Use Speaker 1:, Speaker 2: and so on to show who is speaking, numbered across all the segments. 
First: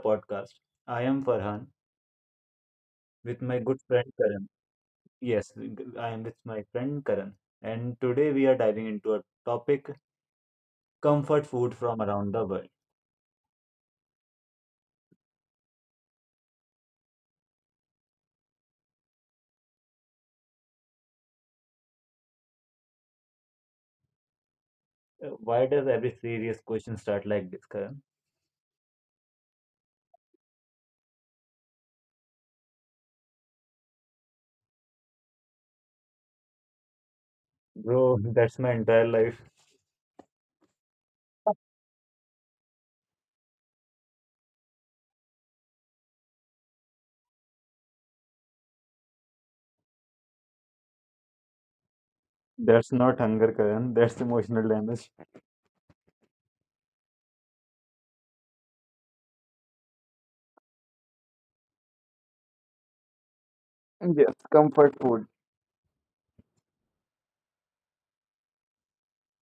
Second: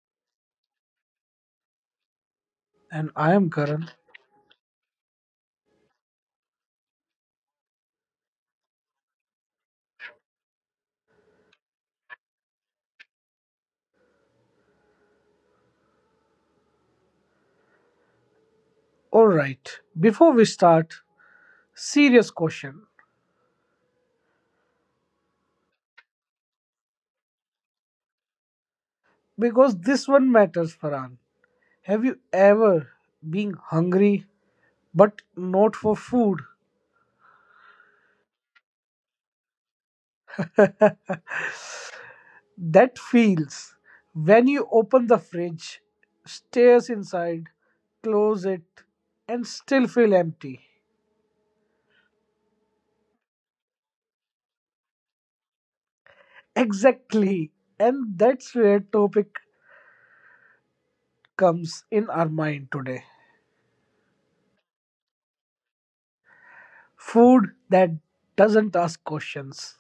Speaker 1: podcast. I am Farhan
Speaker 2: And I
Speaker 1: with
Speaker 2: am
Speaker 1: my good
Speaker 2: Karan.
Speaker 1: friend Karan. Yes, I am with my friend Karan, and today we are diving into a topic comfort food from around the world.
Speaker 2: Alright, before we start, serious question.
Speaker 1: Why does every serious question start like this, Karan?
Speaker 2: Because this one matters, Farhan. Have you ever been hungry but not for food?
Speaker 1: Bro, that's my entire life.
Speaker 2: That feels when you open the fridge, stares inside, close it, and still feel empty.
Speaker 1: That's not hunger, Karan. That's emotional damage.
Speaker 2: Exactly. And that's where topic comes in our mind today.
Speaker 1: Yes, comfort food.
Speaker 2: Food that doesn't ask questions.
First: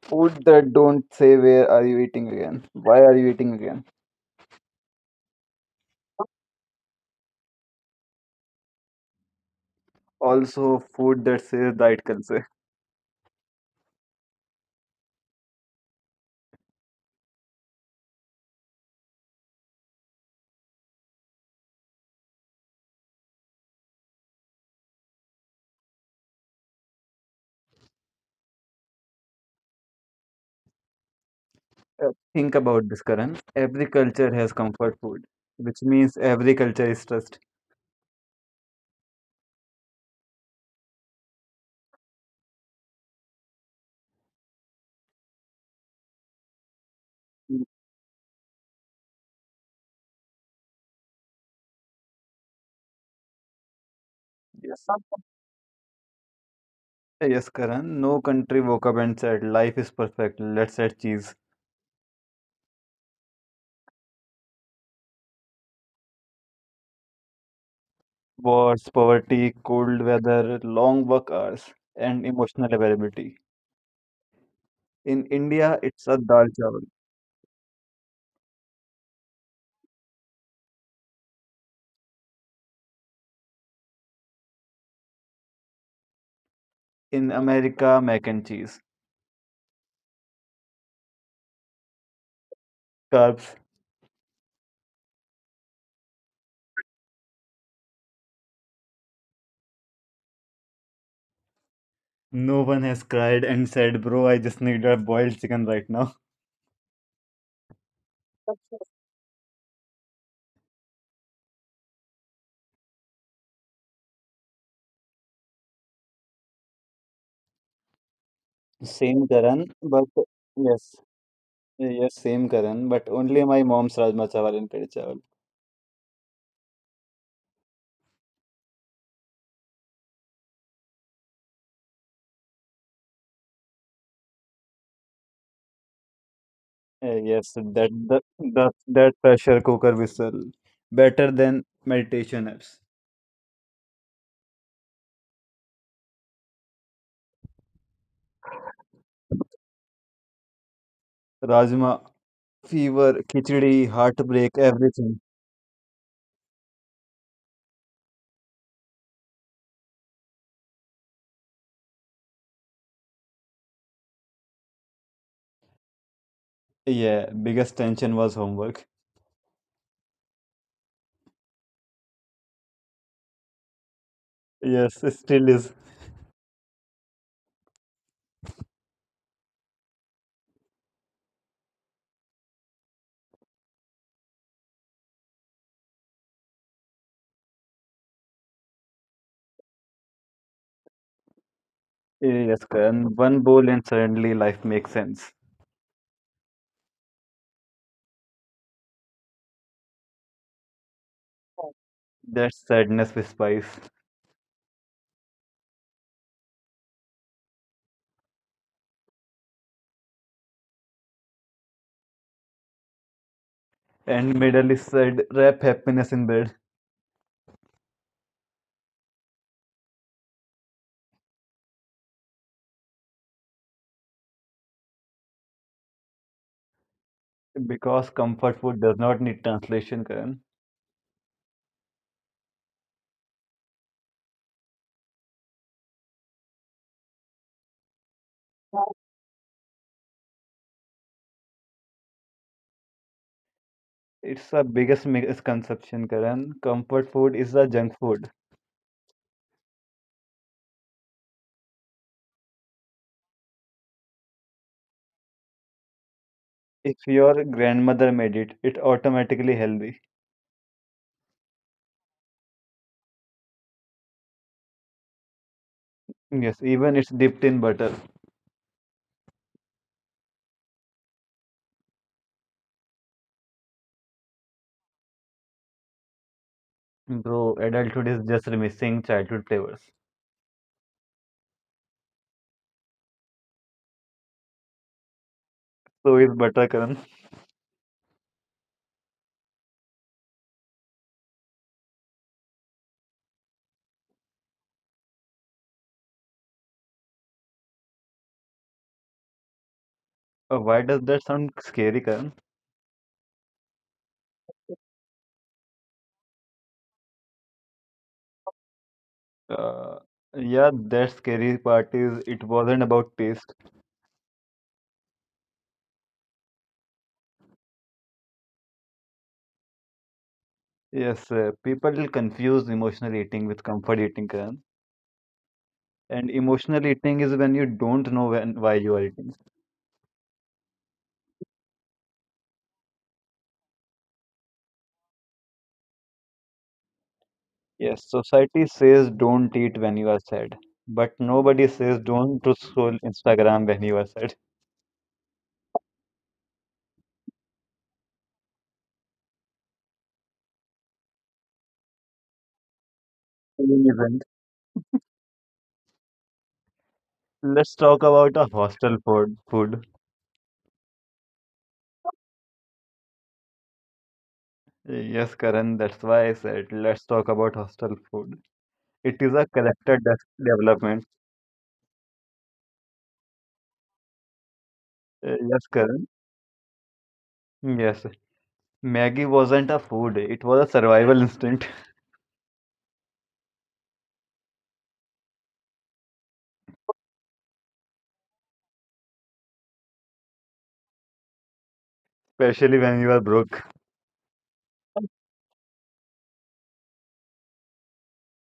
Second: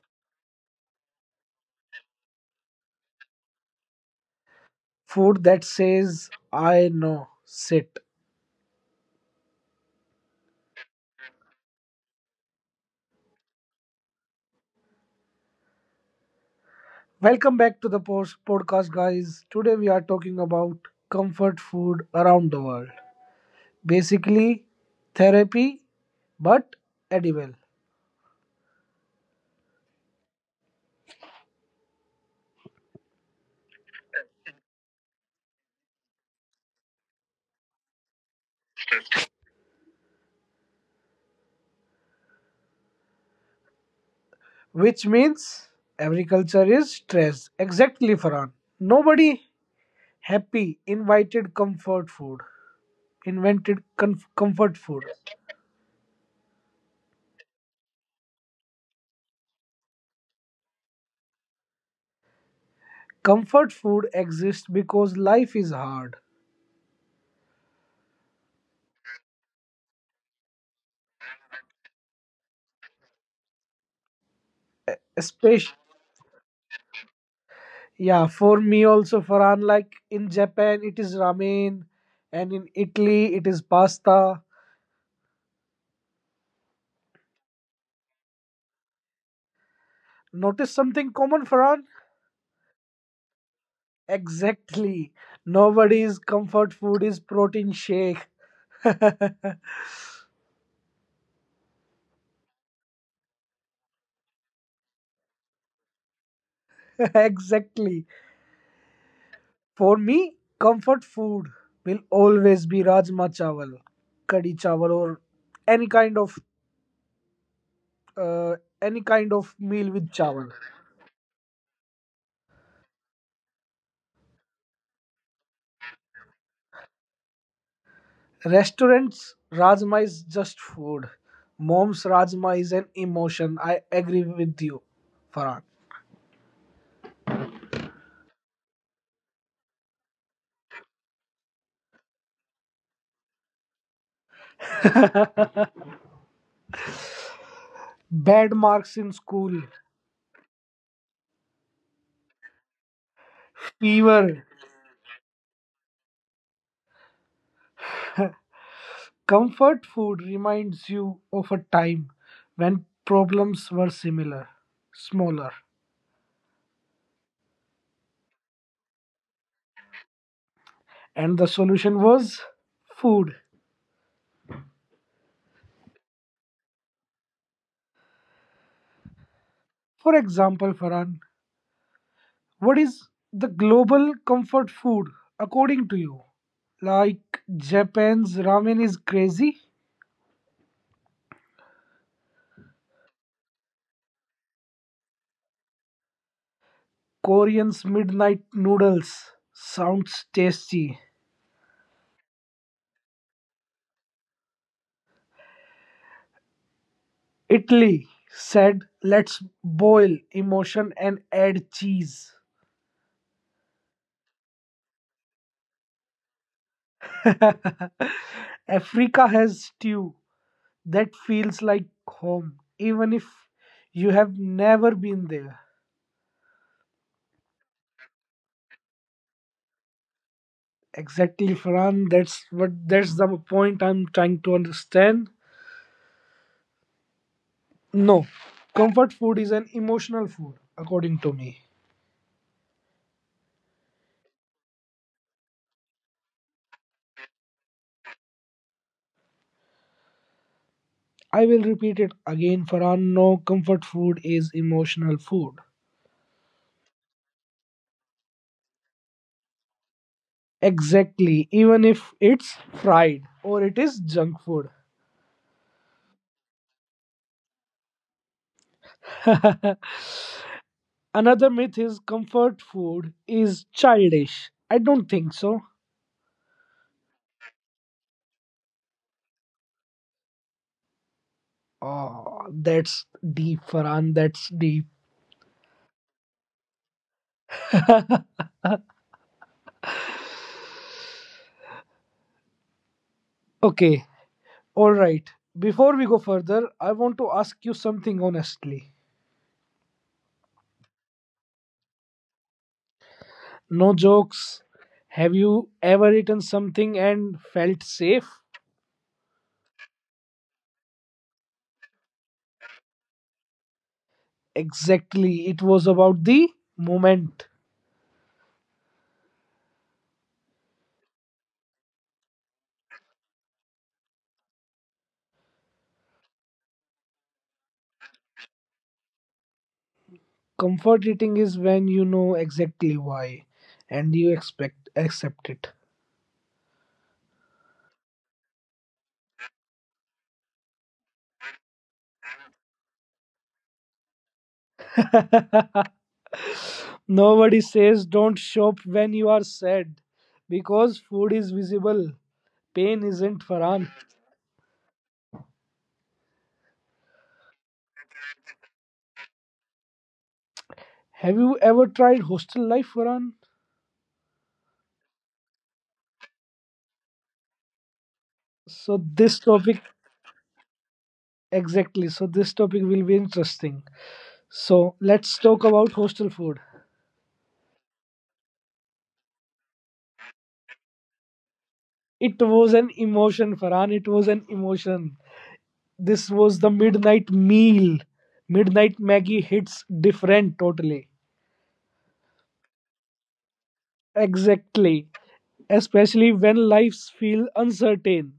Speaker 1: Food that don't say where are you eating again? Why are you eating again?
Speaker 2: Food that says I know, sit.
Speaker 1: Also, food that says diet culture.
Speaker 2: Welcome back to the post podcast guys, today we are talking about comfort food around the world, basically therapy but edible,
Speaker 1: Think about this, Karan. Every culture has comfort food, which means every culture is trust.
Speaker 2: which means every
Speaker 1: Mm,
Speaker 2: culture is stressed. Exactly, Farhan. Nobody happy invited comfort food,
Speaker 1: Yes.
Speaker 2: invented comfort food.
Speaker 1: Yes, Karan. No country woke up and said, Life is perfect, let's add cheese.
Speaker 2: Comfort food exists because life is hard,
Speaker 1: Wars, poverty, cold weather, long work hours, and emotional availability. In India, it's a
Speaker 2: especially.
Speaker 1: dal chawal.
Speaker 2: Yeah, for me also, Farhan, like in Japan, it is ramen, and in Italy, it is pasta.
Speaker 1: In America, mac and cheese.
Speaker 2: Notice something common, Farhan?
Speaker 1: Carbs.
Speaker 2: Exactly. Nobody's comfort food is protein shake.
Speaker 1: No one has cried and said, Bro, I just need a boiled chicken right now.
Speaker 2: Exactly. For me, comfort food will always be rajma chawal, kadi chawal, or any kind of uh, any kind
Speaker 1: Same,
Speaker 2: of
Speaker 1: Karan,
Speaker 2: meal with
Speaker 1: but
Speaker 2: chawal.
Speaker 1: yes. Yes, same Karan, but only my mom's rajma chawal and kadi chawal.
Speaker 2: Restaurants, Rajma is just food. Mom's Rajma is an emotion. I agree with you, Farhan.
Speaker 1: Yes, that that that that pressure cooker whistle, better than meditation apps.
Speaker 2: Bad marks in school,
Speaker 1: Rajma, fever, khichdi,
Speaker 2: fever,
Speaker 1: heartbreak, everything.
Speaker 2: comfort food reminds you of a time when problems were similar, smaller,
Speaker 1: Yeah, biggest tension was homework.
Speaker 2: and the solution was food.
Speaker 1: Yes, it still is.
Speaker 2: For example, Farhan, what is the global comfort food according to you? Like Japan's ramen is crazy?
Speaker 1: Yes, Karan, one bowl and suddenly life makes sense.
Speaker 2: Korean's midnight noodles sounds tasty.
Speaker 1: That's sadness with spice.
Speaker 2: Italy said, let's boil emotion and add cheese.
Speaker 1: And middle is said, wrap happiness in bed
Speaker 2: Africa has stew that feels like home, even if you have never been there.
Speaker 1: because comfort food does not need translation, Karan.
Speaker 2: Exactly, Farhan. That's the point I'm trying to understand. No, comfort food is an emotional food, according to me.
Speaker 1: It's a biggest misconception, Karan. Comfort food is a junk food.
Speaker 2: I will repeat it again, Farhan. No, comfort food is emotional food.
Speaker 1: If your grandmother made it, it automatically healthy.
Speaker 2: Exactly, even if it's fried or it is junk food.
Speaker 1: Yes, even it's dipped in butter.
Speaker 2: Another myth is comfort food is childish. I don't think so.
Speaker 1: Bro, adulthood is just missing childhood flavors.
Speaker 2: Oh, that's deep, Farhan. That's deep.
Speaker 1: So is butter, Karan.
Speaker 2: Okay, all right. Before we go further, I want to ask you something honestly.
Speaker 1: Why does that sound scary, Karan?
Speaker 2: No jokes. Have you ever eaten something and felt safe?
Speaker 1: Uh, yeah, that scary part is it wasn't about taste.
Speaker 2: Exactly. It was about the moment.
Speaker 1: Yes, people will confuse emotional eating with comfort eating, Karan. And emotional eating is when you don't know when why you are eating.
Speaker 2: Comfort eating is when you know exactly why and you expect accept it.
Speaker 1: Yes, society says don't eat when you are sad, but nobody says don't to scroll Instagram when you are sad.
Speaker 2: Nobody says don't shop when you are sad because food is visible. Pain isn't, Farhan.
Speaker 1: Even. Let's talk about a hostel food. Food.
Speaker 2: Have you ever tried hostel life, Farhan?
Speaker 1: Yes, Karan, that's why I said let's talk about hostel food.
Speaker 2: So
Speaker 1: It is
Speaker 2: this
Speaker 1: a
Speaker 2: topic
Speaker 1: character development.
Speaker 2: Exactly. So this topic will be interesting. So
Speaker 1: Uh,
Speaker 2: let's
Speaker 1: Yes,
Speaker 2: talk about
Speaker 1: Karan.
Speaker 2: hostel food.
Speaker 1: Yes. Maggie wasn't a food, it was a survival instinct,
Speaker 2: It was an emotion, Farhan. It was an emotion. This was the midnight meal. Midnight Maggie hits different totally.
Speaker 1: especially when you are broke.
Speaker 2: Exactly. Especially when lives feel uncertain.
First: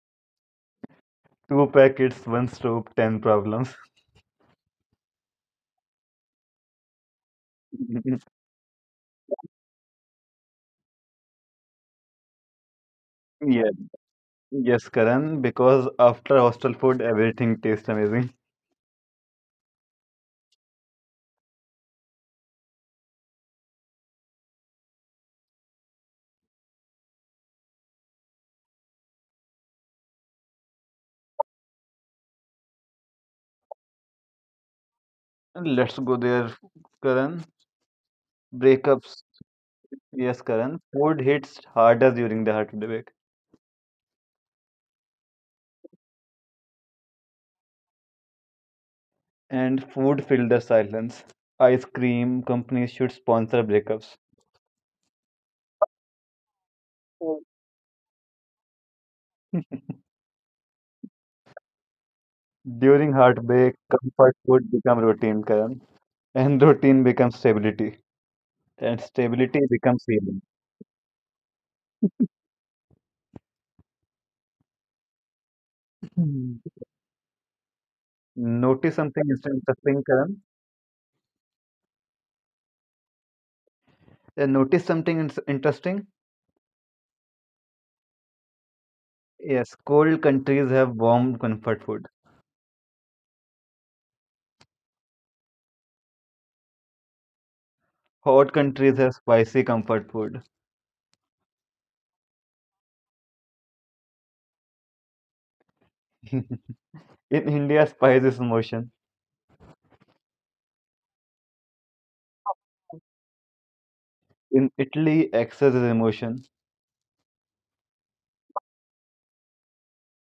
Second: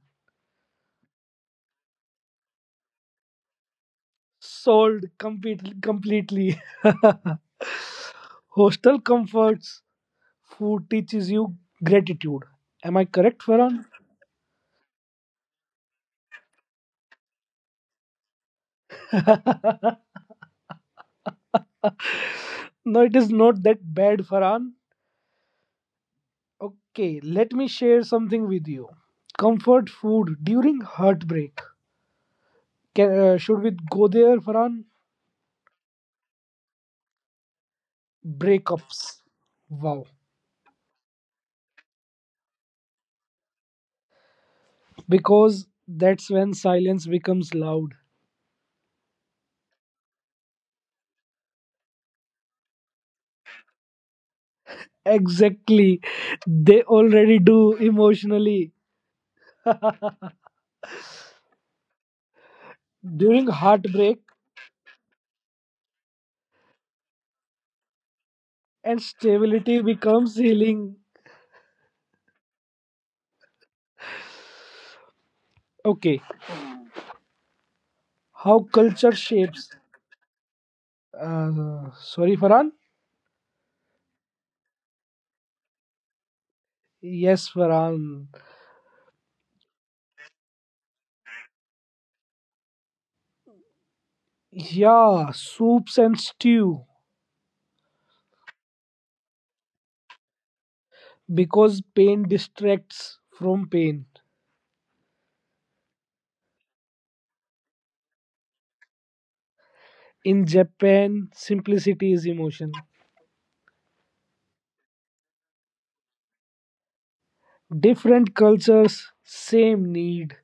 Speaker 1: Two packets, one stove, ten problems.
Speaker 2: Completely. Hostel comforts. Food teaches you gratitude. Am I correct,
Speaker 1: Yes.
Speaker 2: Farhan?
Speaker 1: Yes, Karan, because after hostel food, everything tastes amazing.
Speaker 2: No, it is not that bad, Farhan. Okay, let me share something with you. Comfort food during heartbreak. Can, should we go there, Farhan?
Speaker 1: Let's go there, Karan.
Speaker 2: Breakups.
Speaker 1: Breakups.
Speaker 2: Wow.
Speaker 1: Yes, Karan. Food hits harder during the heartbreak,
Speaker 2: Because that's when silence becomes loud.
Speaker 1: and food fills the silence. Ice cream companies should sponsor breakups.
Speaker 2: Exactly. They already
Speaker 1: Oh.
Speaker 2: do emotionally.
Speaker 1: During
Speaker 2: During
Speaker 1: heartbreak,
Speaker 2: heartbreak,
Speaker 1: comfort food become routine, Karan, and routine becomes stability,
Speaker 2: and
Speaker 1: and stability
Speaker 2: stability
Speaker 1: becomes
Speaker 2: becomes
Speaker 1: healing.
Speaker 2: healing. Okay.
Speaker 1: Hmm.
Speaker 2: How
Speaker 1: Notice
Speaker 2: culture
Speaker 1: something
Speaker 2: shapes.
Speaker 1: interesting, Karan.
Speaker 2: Sorry, Farhan?
Speaker 1: Notice something interesting.
Speaker 2: Yes, Farhan.
Speaker 1: Yes, cold countries have warm comfort food.
Speaker 2: Yeah, soups and stew.
Speaker 1: Hot countries have spicy comfort food.
Speaker 2: Because pain distracts from pain.
Speaker 1: In India, spice is emotion.
Speaker 2: In Japan, simplicity is emotion.
Speaker 1: In Italy, excess is emotion.
Speaker 2: Different cultures, same need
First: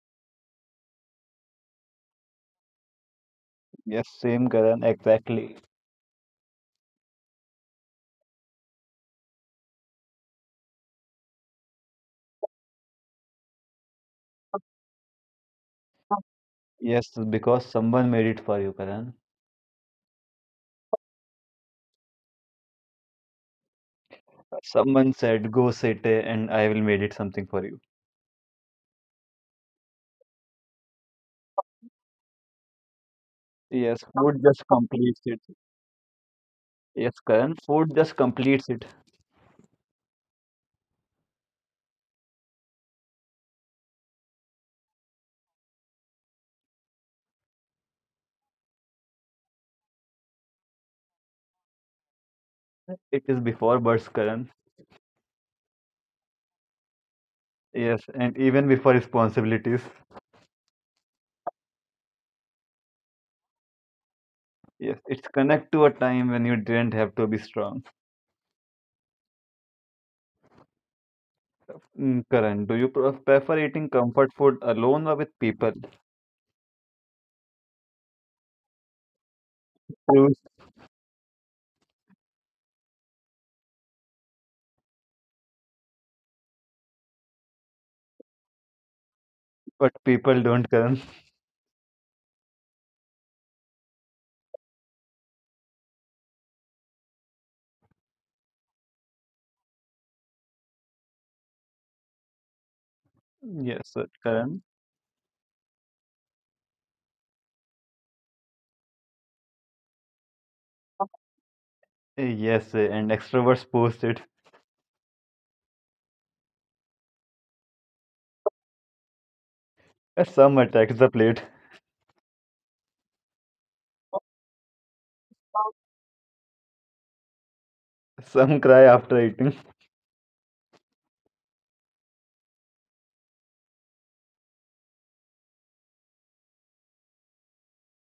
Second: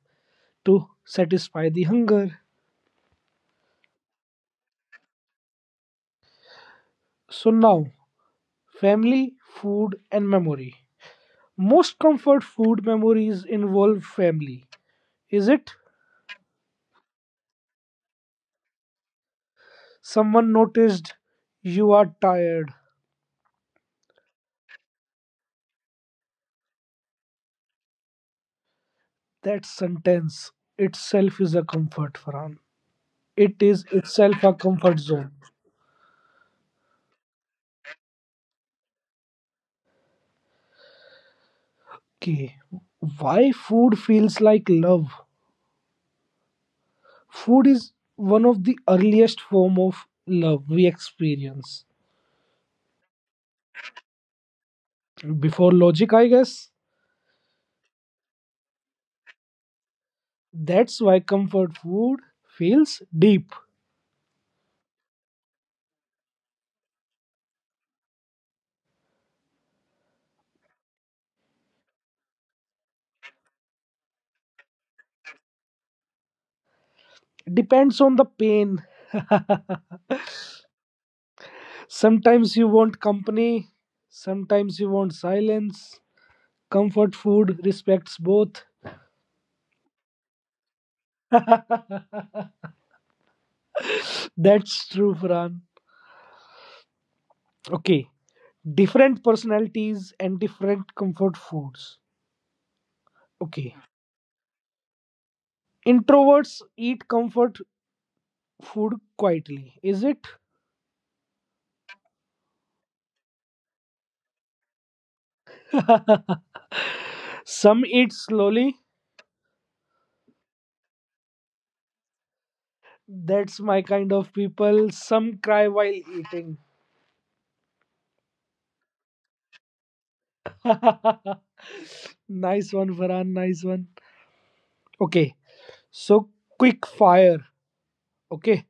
Speaker 2: to satisfy the hunger.
Speaker 1: Yes, same Karan, exactly.
Speaker 2: So now, family, food, and memory. Most comfort food memories involve family. Is it?
Speaker 1: Yes, because someone made it for you, Karan.
Speaker 2: Someone noticed you are tired.
Speaker 1: Someone said, go sit here and I will made it something for you.
Speaker 2: That sentence itself is a comfort, Farhan. It is
Speaker 1: Yes, food
Speaker 2: itself a
Speaker 1: just
Speaker 2: comfort
Speaker 1: completes
Speaker 2: zone.
Speaker 1: it. Yes, Karan, food just completes it.
Speaker 2: Okay, why food feels like love? Food is one of the earliest form of love we experience.
Speaker 1: It is before birth, Karan.
Speaker 2: Before logic, I guess.
Speaker 1: Yes, and even before responsibilities.
Speaker 2: That's why comfort food feels deep.
Speaker 1: Yes, it's connect to a time when you didn't have to be strong. Karan, do you prefer eating comfort food alone or with people?
Speaker 2: Depends on the pain.
Speaker 1: Truth,
Speaker 2: Sometimes you want company, sometimes you want silence. Comfort food respects both.
Speaker 1: but people don't, Karan.
Speaker 2: That's true, Fran. Okay, different personalities and different comfort foods. Okay,
Speaker 1: Yes, sir, Karan.
Speaker 2: introverts eat comfort food quietly, is it?
Speaker 1: Yes, and extroverts post it.
Speaker 2: Some eat slowly.
Speaker 1: Some attack the plate.
Speaker 2: That's my kind of people. Some cry while eating.
Speaker 1: Some cry after eating.
Speaker 2: Nice one, Farhan. Nice one. Okay. So, quick fire. Okay.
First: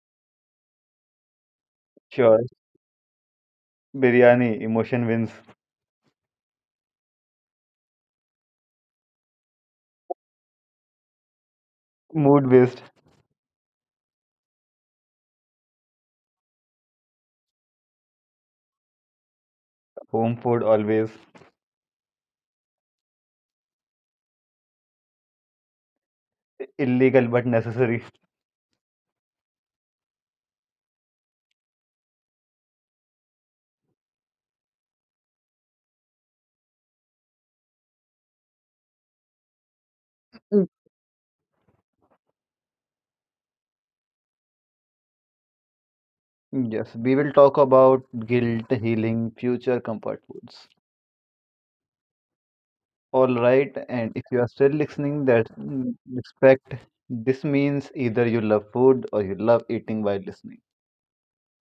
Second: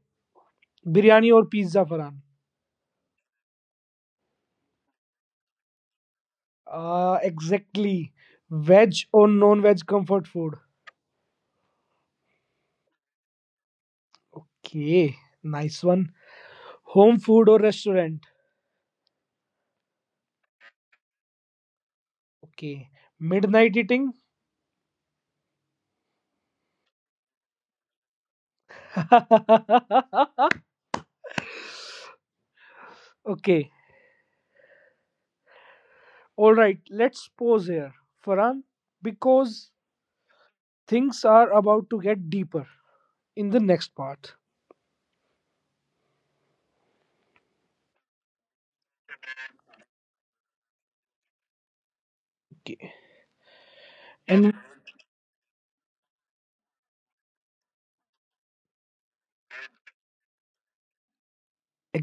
Speaker 2: Biryani or pizza, Farhan?
Speaker 1: Sure. Biryani, emotion wins.
Speaker 2: Exactly. Veg or non veg comfort food?
Speaker 1: Mood based.
Speaker 2: Okay. Nice one. Home food or restaurant?
Speaker 1: Home food always.
Speaker 2: Okay. Midnight eating?
Speaker 1: Illegal but necessary.
Speaker 2: Okay. All right. Let's pause here, Farhan, because things
Speaker 1: Mm.
Speaker 2: are about to get deeper in the next part.
Speaker 1: Yes, we will talk about guilt, healing, future comfort foods.
Speaker 2: Okay.
Speaker 1: All right,
Speaker 2: And
Speaker 1: and if you are still listening, that respect. This means either you love food or you love eating while listening,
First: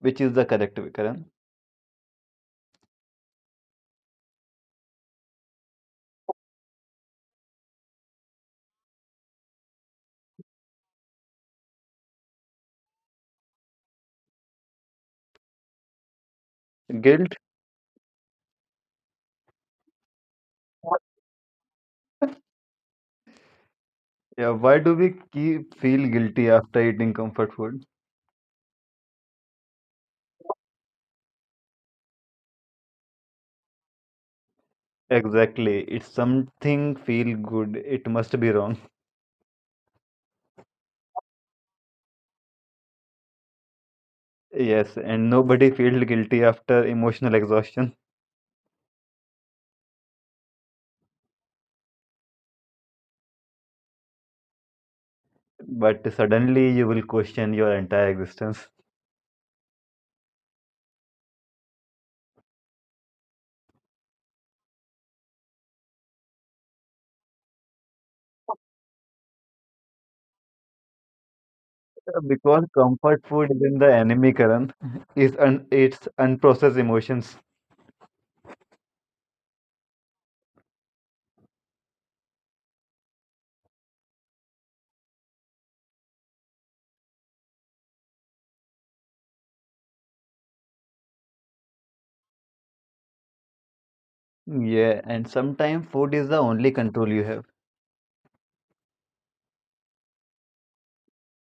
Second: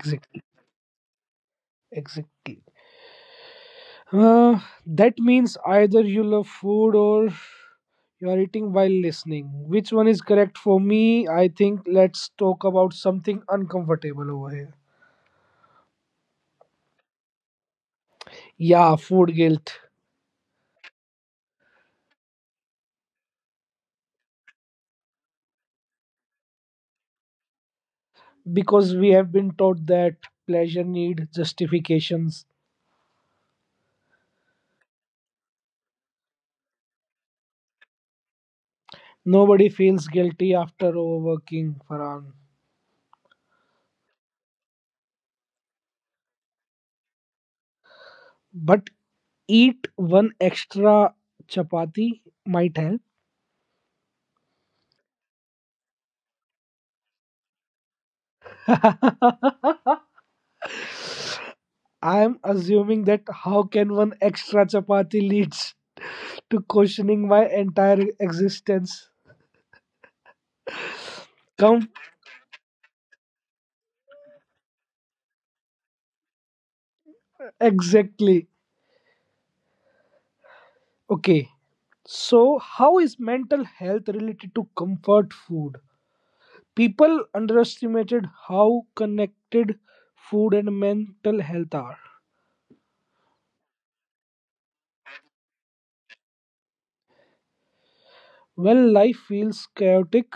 Speaker 1: which is the correct way, Karan.
Speaker 2: exactly. Uh, that means either you love food or you are eating while listening. Which one is correct for me? I think let's talk about something uncomfortable over here.
Speaker 1: Guilt.
Speaker 2: Yeah, food guilt.
Speaker 1: Yeah, why do we keep feel guilty after eating comfort food?
Speaker 2: Because we have been taught that pleasure need justifications.
Speaker 1: Exactly. It's something feel good. It must be wrong.
Speaker 2: Nobody feels guilty after overworking, Farhan.
Speaker 1: Yes, and nobody feels guilty after emotional exhaustion,
Speaker 2: But eat one extra chapati might help.
Speaker 1: but suddenly you will question your entire existence.
Speaker 2: I'm assuming that how can one extra chapati leads to questioning my entire existence? Come
Speaker 1: Because comfort food isn't the enemy, Karan. It's unprocessed emotions.
Speaker 2: exactly. Okay. So, how is mental health related to comfort food? People underestimated how connected food and mental health are.
Speaker 1: Yeah, and sometimes food is the only control you have.
Speaker 2: When life feels chaotic,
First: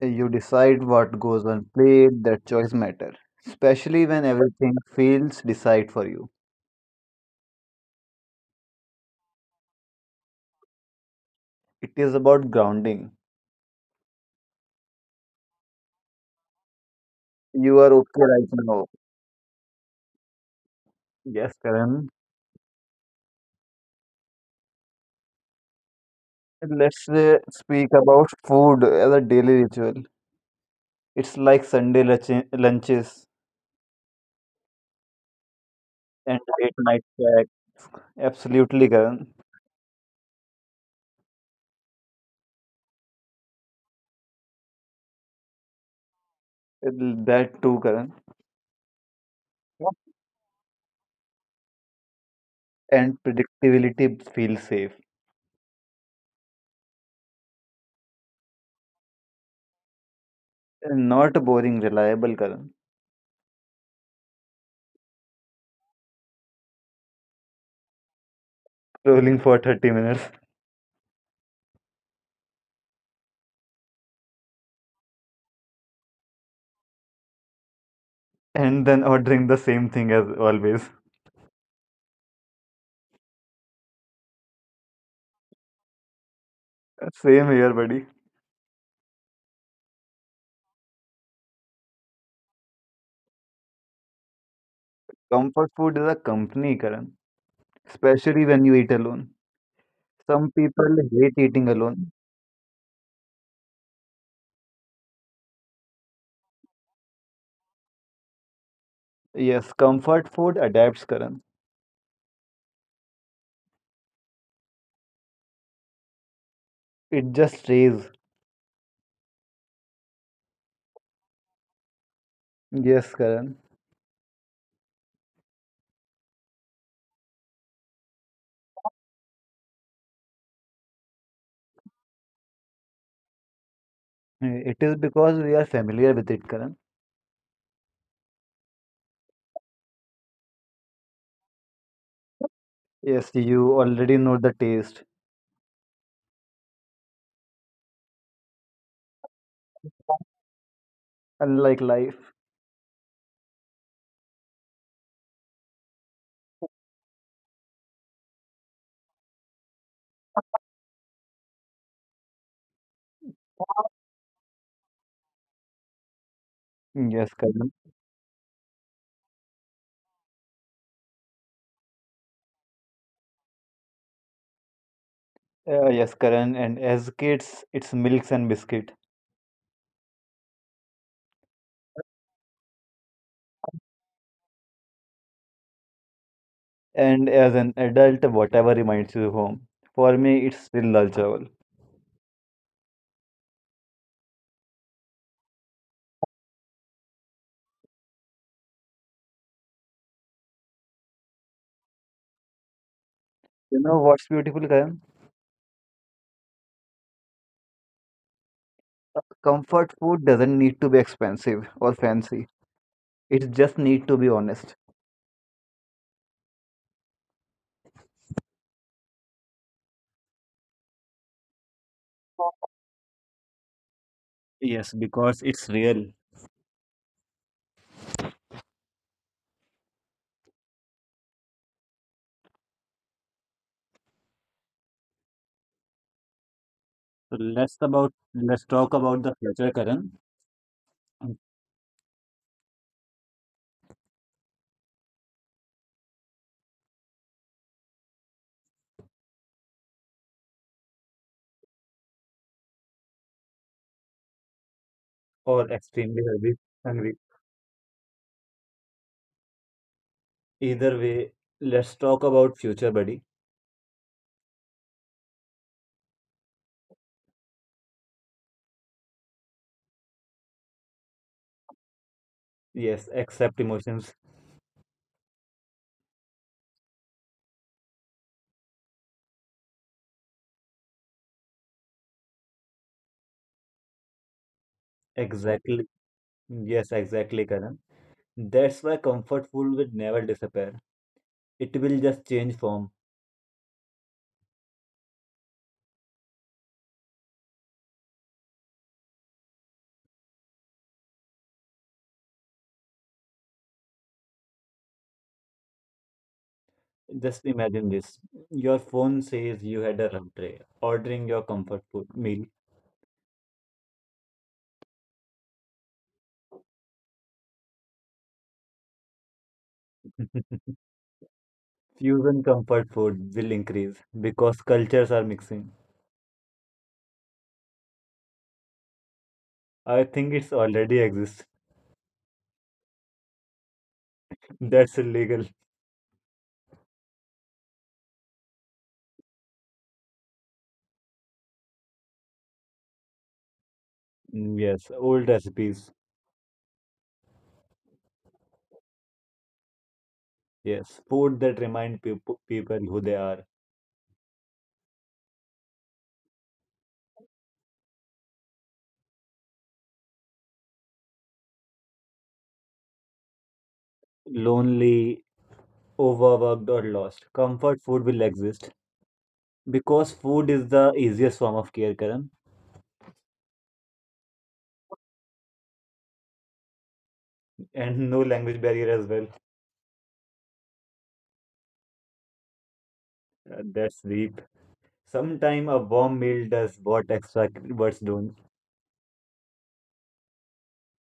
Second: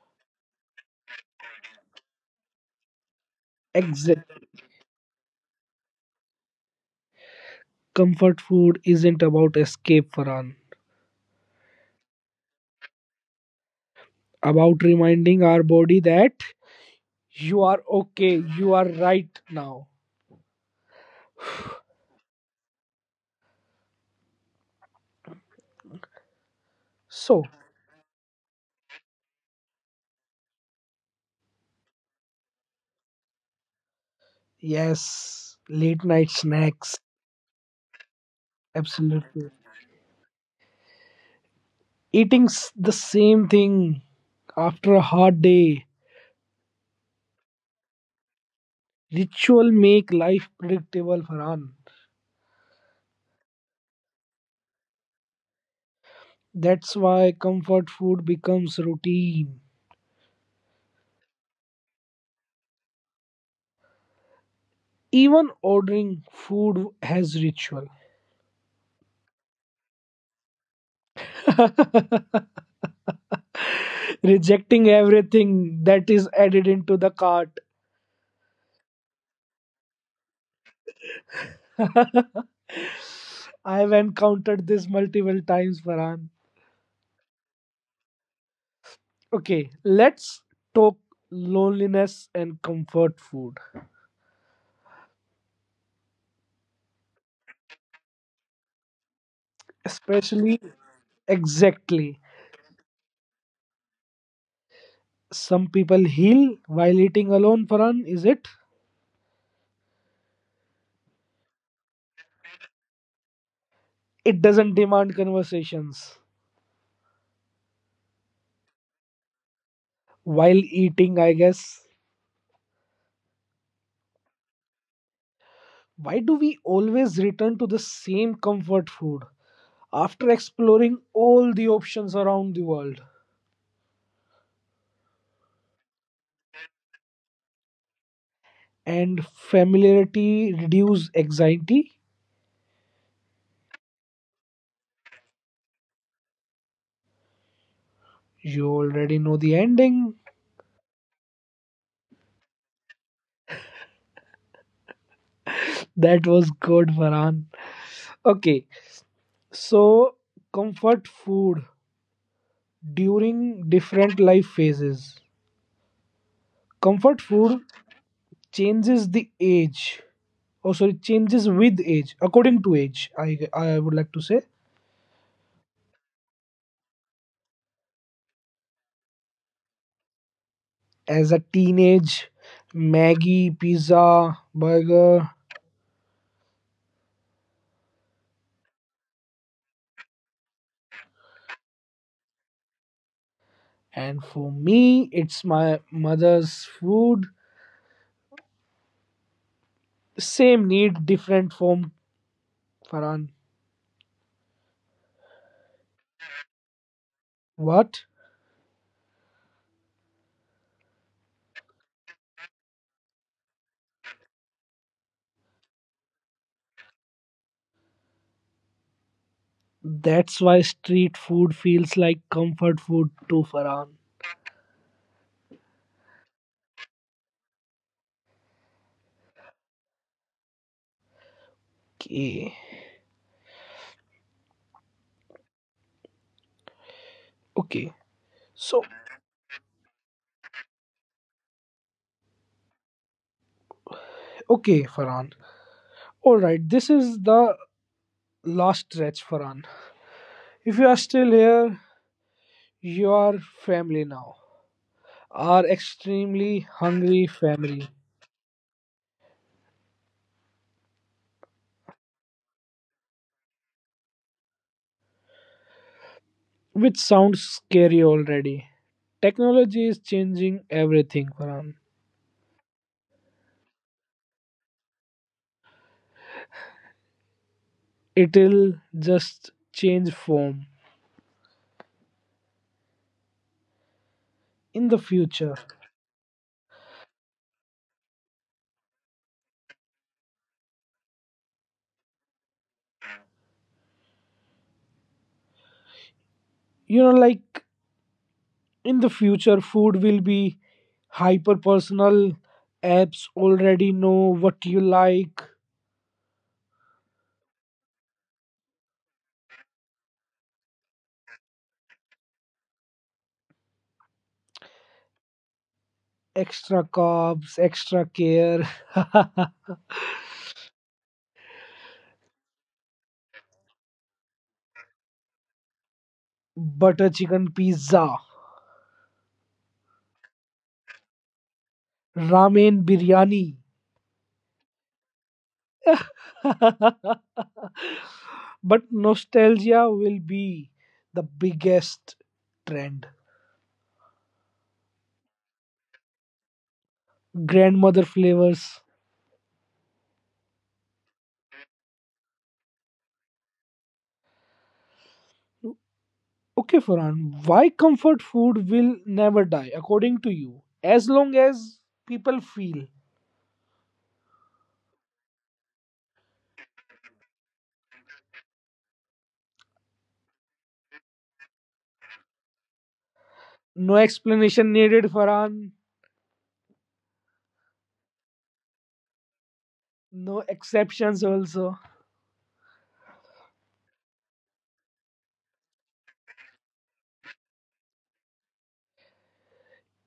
Speaker 1: You decide what goes on plate, that choice matter. Especially
Speaker 2: exit.
Speaker 1: when everything feels decide for you.
Speaker 2: Comfort food isn't about escape, Faran.
Speaker 1: It is about grounding.
Speaker 2: About reminding our body that you are
Speaker 1: You
Speaker 2: okay.
Speaker 1: are
Speaker 2: You
Speaker 1: okay
Speaker 2: are
Speaker 1: right
Speaker 2: right
Speaker 1: now.
Speaker 2: now.
Speaker 1: Yes, Karan.
Speaker 2: So,
Speaker 1: Let's speak about food as a daily ritual. It's like Sunday lunches
Speaker 2: yes, late night
Speaker 1: and
Speaker 2: snacks.
Speaker 1: late night snack. Absolutely,
Speaker 2: Absolutely.
Speaker 1: Karan.
Speaker 2: Eating the same thing after a hard day.
Speaker 1: That too, Karan.
Speaker 2: Ritual make life predictable, Farhan.
Speaker 1: And predictability feels safe.
Speaker 2: That's why comfort food becomes routine.
Speaker 1: Not boring, reliable, Karan.
Speaker 2: Even ordering food has ritual.
Speaker 1: Scrolling for 30 minutes
Speaker 2: Rejecting everything that is added into the cart.
Speaker 1: and then ordering the same thing as always.
Speaker 2: I've encountered this multiple times, Farhan.
Speaker 1: Same here, buddy.
Speaker 2: Okay, let's talk loneliness and comfort food.
Speaker 1: Comfort food is a company, Karan. Especially when you
Speaker 2: Especially,
Speaker 1: eat alone.
Speaker 2: exactly.
Speaker 1: Some people hate eating alone.
Speaker 2: Some people heal while eating alone, Farhan, is it?
Speaker 1: Yes, comfort food adapts, Karan.
Speaker 2: It doesn't demand conversations.
Speaker 1: It just stays.
Speaker 2: While eating, I guess.
Speaker 1: Yes, Karan.
Speaker 2: Why do we always return to the same comfort food after exploring all the options around the world?
Speaker 1: It is because we are familiar with it, Karan.
Speaker 2: And familiarity reduce anxiety?
Speaker 1: Yes, you already know the taste.
Speaker 2: You already know the ending.
Speaker 1: Unlike life.
Speaker 2: That was good, Varan. Okay, so comfort food during different life phases. Comfort food
Speaker 1: Yes, Karan.
Speaker 2: changes the age, or sorry, changes with age, according to age. I would like to say,
Speaker 1: Yes, Karan. And as kids, it's milks and biscuit.
Speaker 2: as a teenage, Maggie, pizza, burger,
Speaker 1: And as an adult, whatever reminds you of home. For me, it's still lunchable.
Speaker 2: and for me, it's my mother's food. Same need, different form, Faran.
Speaker 1: You know what's beautiful, Karan?
Speaker 2: What?
Speaker 1: Comfort food doesn't need to be expensive or fancy. It just need to be honest.
Speaker 2: That's why street food feels like comfort food to Farhan.
Speaker 1: Yes, because it's real.
Speaker 2: Okay. Okay.
Speaker 1: So
Speaker 2: So,
Speaker 1: let's about let's talk about the future, Karan,
Speaker 2: okay, Farhan. All right. This is the last stretch, Farhan. If you are still here, you are family now. Our extremely
Speaker 1: or extremely
Speaker 2: hungry
Speaker 1: hungry.
Speaker 2: family.
Speaker 1: Hungry. Either way, let's talk about future, buddy.
Speaker 2: Which sounds scary already. Technology is changing everything, Farhan.
Speaker 1: Yes, accept emotions.
Speaker 2: It'll just change form in the future.
Speaker 1: Exactly. Yes, exactly, Karan. That's why comfort food will never disappear. It will just change form.
Speaker 2: You know, like in the future food will be hyper personal, apps already know what you like,
Speaker 1: Just imagine this. Your phone says you had a rough day, ordering your comfort food meal.
Speaker 2: extra carbs extra care.
Speaker 1: Fusion comfort food will increase because cultures are mixing.
Speaker 2: Butter chicken pizza,
Speaker 1: I think it's already exists.
Speaker 2: ramen biryani.
Speaker 1: That's illegal.
Speaker 2: But nostalgia will be the biggest trend,
Speaker 1: Yes, old recipes.
Speaker 2: grandmother flavors.
Speaker 1: Yes, food that remind people who they are
Speaker 2: Okay Farhan, why comfort food will never die according to you? As long as people feel,
Speaker 1: lonely, overworked, or lost. Comfort food will exist because food is the easiest form of care, Karan.
Speaker 2: no explanation needed, Farhan.
Speaker 1: And no language barrier as well.
Speaker 2: No exceptions, also.
Speaker 1: That's deep. Sometime a warm meal does what extra words don't.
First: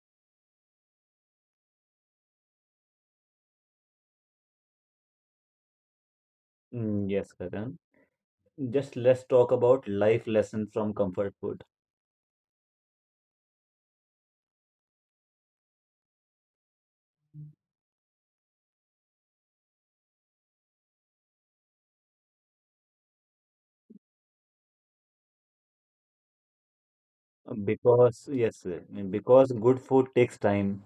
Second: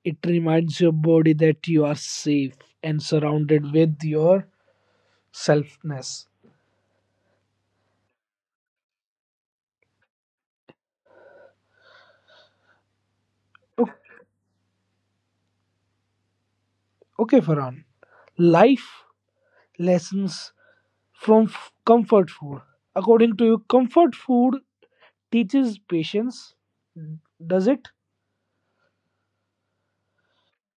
Speaker 2: It reminds your body that you are safe and surrounded with your selfness.
Speaker 1: Mm, yes, Karan. Just let's talk about life lessons from comfort food. Uh,
Speaker 2: Okay, Farhan. Life lessons from comfort food. According to you, comfort food teaches patience, does it?
Speaker 1: Because, yes, because good food takes time.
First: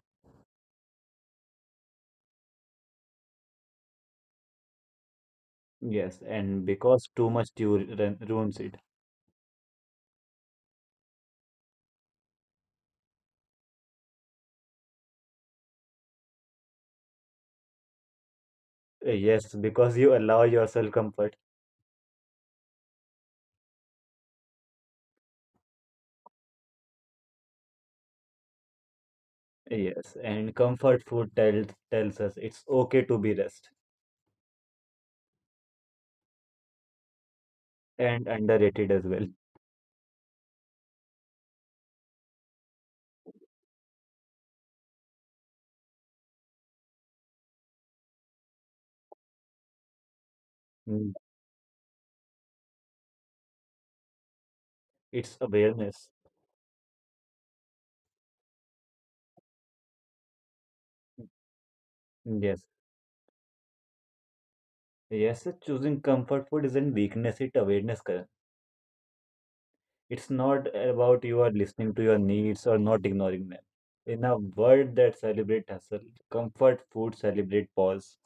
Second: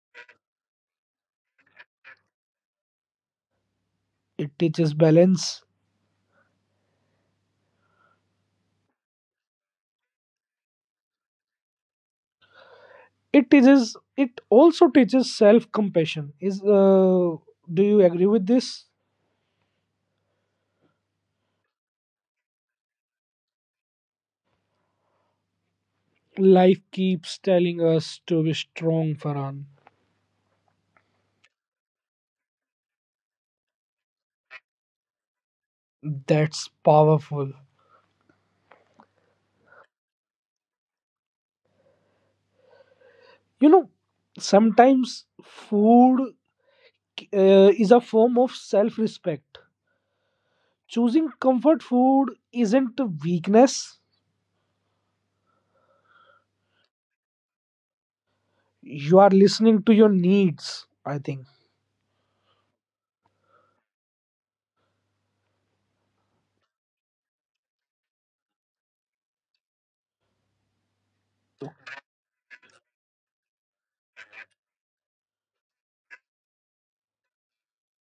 Speaker 2: It teaches balance.
Speaker 1: Yes, and because too much you ruins it.
Speaker 2: It teaches. It also teaches self-compassion. Is, do you agree with this?
Speaker 1: Yes, because you allow yourself comfort.
Speaker 2: Life keeps telling us to be strong, Farhan.
Speaker 1: Yes, and comfort food tells us it's okay to be rest
Speaker 2: That's powerful.
Speaker 1: and underrated as well.
Speaker 2: You know, sometimes food is a form of self respect. Choosing
Speaker 1: Mm,
Speaker 2: comfort food isn't a weakness.
Speaker 1: It's awareness.
Speaker 2: You are listening to your needs, I think.
Speaker 1: Mm, Yes. Yes, choosing comfort food isn't weakness, it's awareness, Karan. It's not about you are listening to your needs or not ignoring them. In a world that celebrates hustle, comfort food celebrate pause.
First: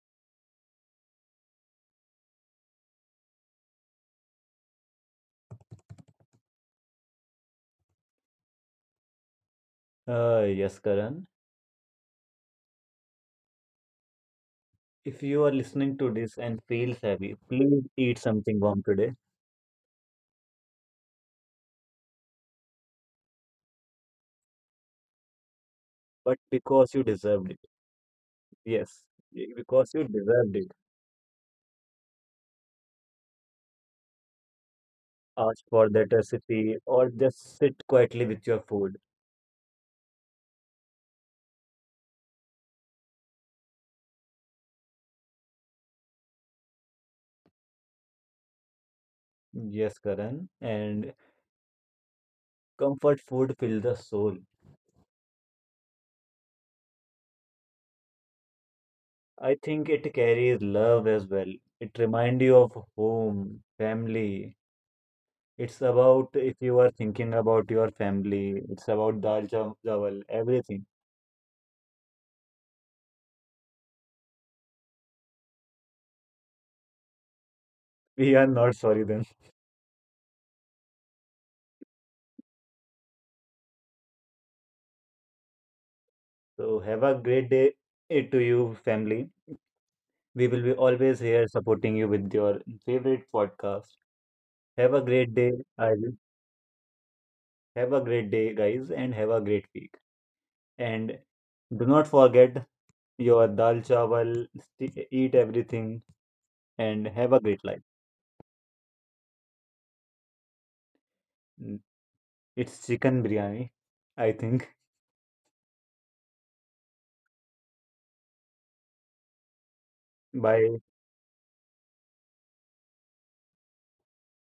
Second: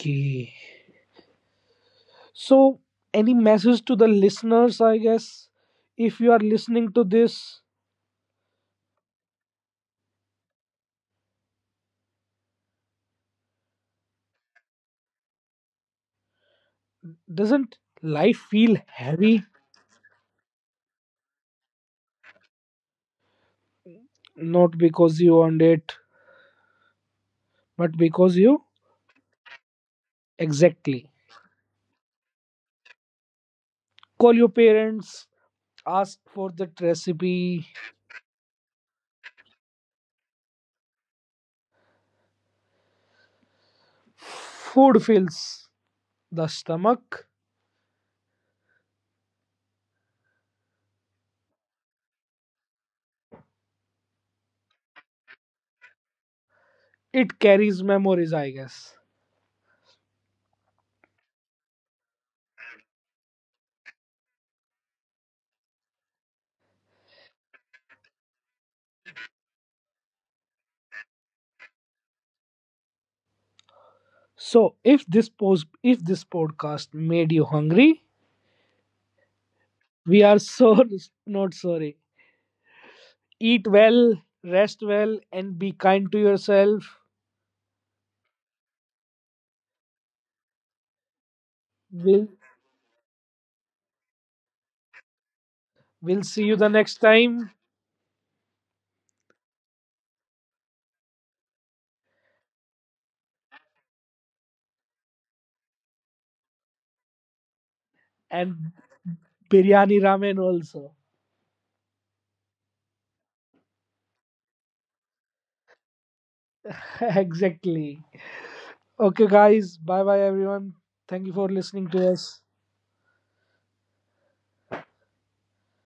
Speaker 2: Okay. So, any message to the listeners, I guess, if you are listening to this,
Speaker 1: Yes, Karan. If you are listening to this and feels heavy,
Speaker 2: doesn't
Speaker 1: please eat
Speaker 2: life feel
Speaker 1: something warm today.
Speaker 2: heavy? Not because you earned it,
Speaker 1: But because you
Speaker 2: but
Speaker 1: deserved it.
Speaker 2: because you
Speaker 1: Yes, because you
Speaker 2: Exactly.
Speaker 1: deserved it.
Speaker 2: Call your parents, ask
Speaker 1: Ask
Speaker 2: for the
Speaker 1: for that recipe
Speaker 2: recipe.
Speaker 1: or just sit quietly with your food.
Speaker 2: Food fills the stomach.
Speaker 1: Yes, Karan. And comfort food fills the soul.
Speaker 2: It carries memories, I guess.
Speaker 1: I think it carries love as well. It reminds you of home, family. It's about if you are thinking about your family, it's about dal chawal, everything.
Speaker 2: So if this podcast made you hungry,
Speaker 1: We are not sorry
Speaker 2: we
Speaker 1: then.
Speaker 2: are so not sorry. Eat well, rest well, and be kind to yourself.
Speaker 1: So have a great day to you, family. We will be
Speaker 2: We'll
Speaker 1: always here supporting you with your favorite podcast.
Speaker 2: we'll
Speaker 1: Have a
Speaker 2: see you the
Speaker 1: great day.
Speaker 2: next
Speaker 1: I
Speaker 2: time.
Speaker 1: will have a great day, guys, and have a great week. And do not forget your dal chawal, eat everything, and have a
Speaker 2: And
Speaker 1: great life.
Speaker 2: biryani ramen also.
Speaker 1: Mm, It's chicken biryani, I think,
Speaker 2: Exactly. Okay guys, bye bye everyone. Thank you for listening to
Speaker 1: by
Speaker 2: us.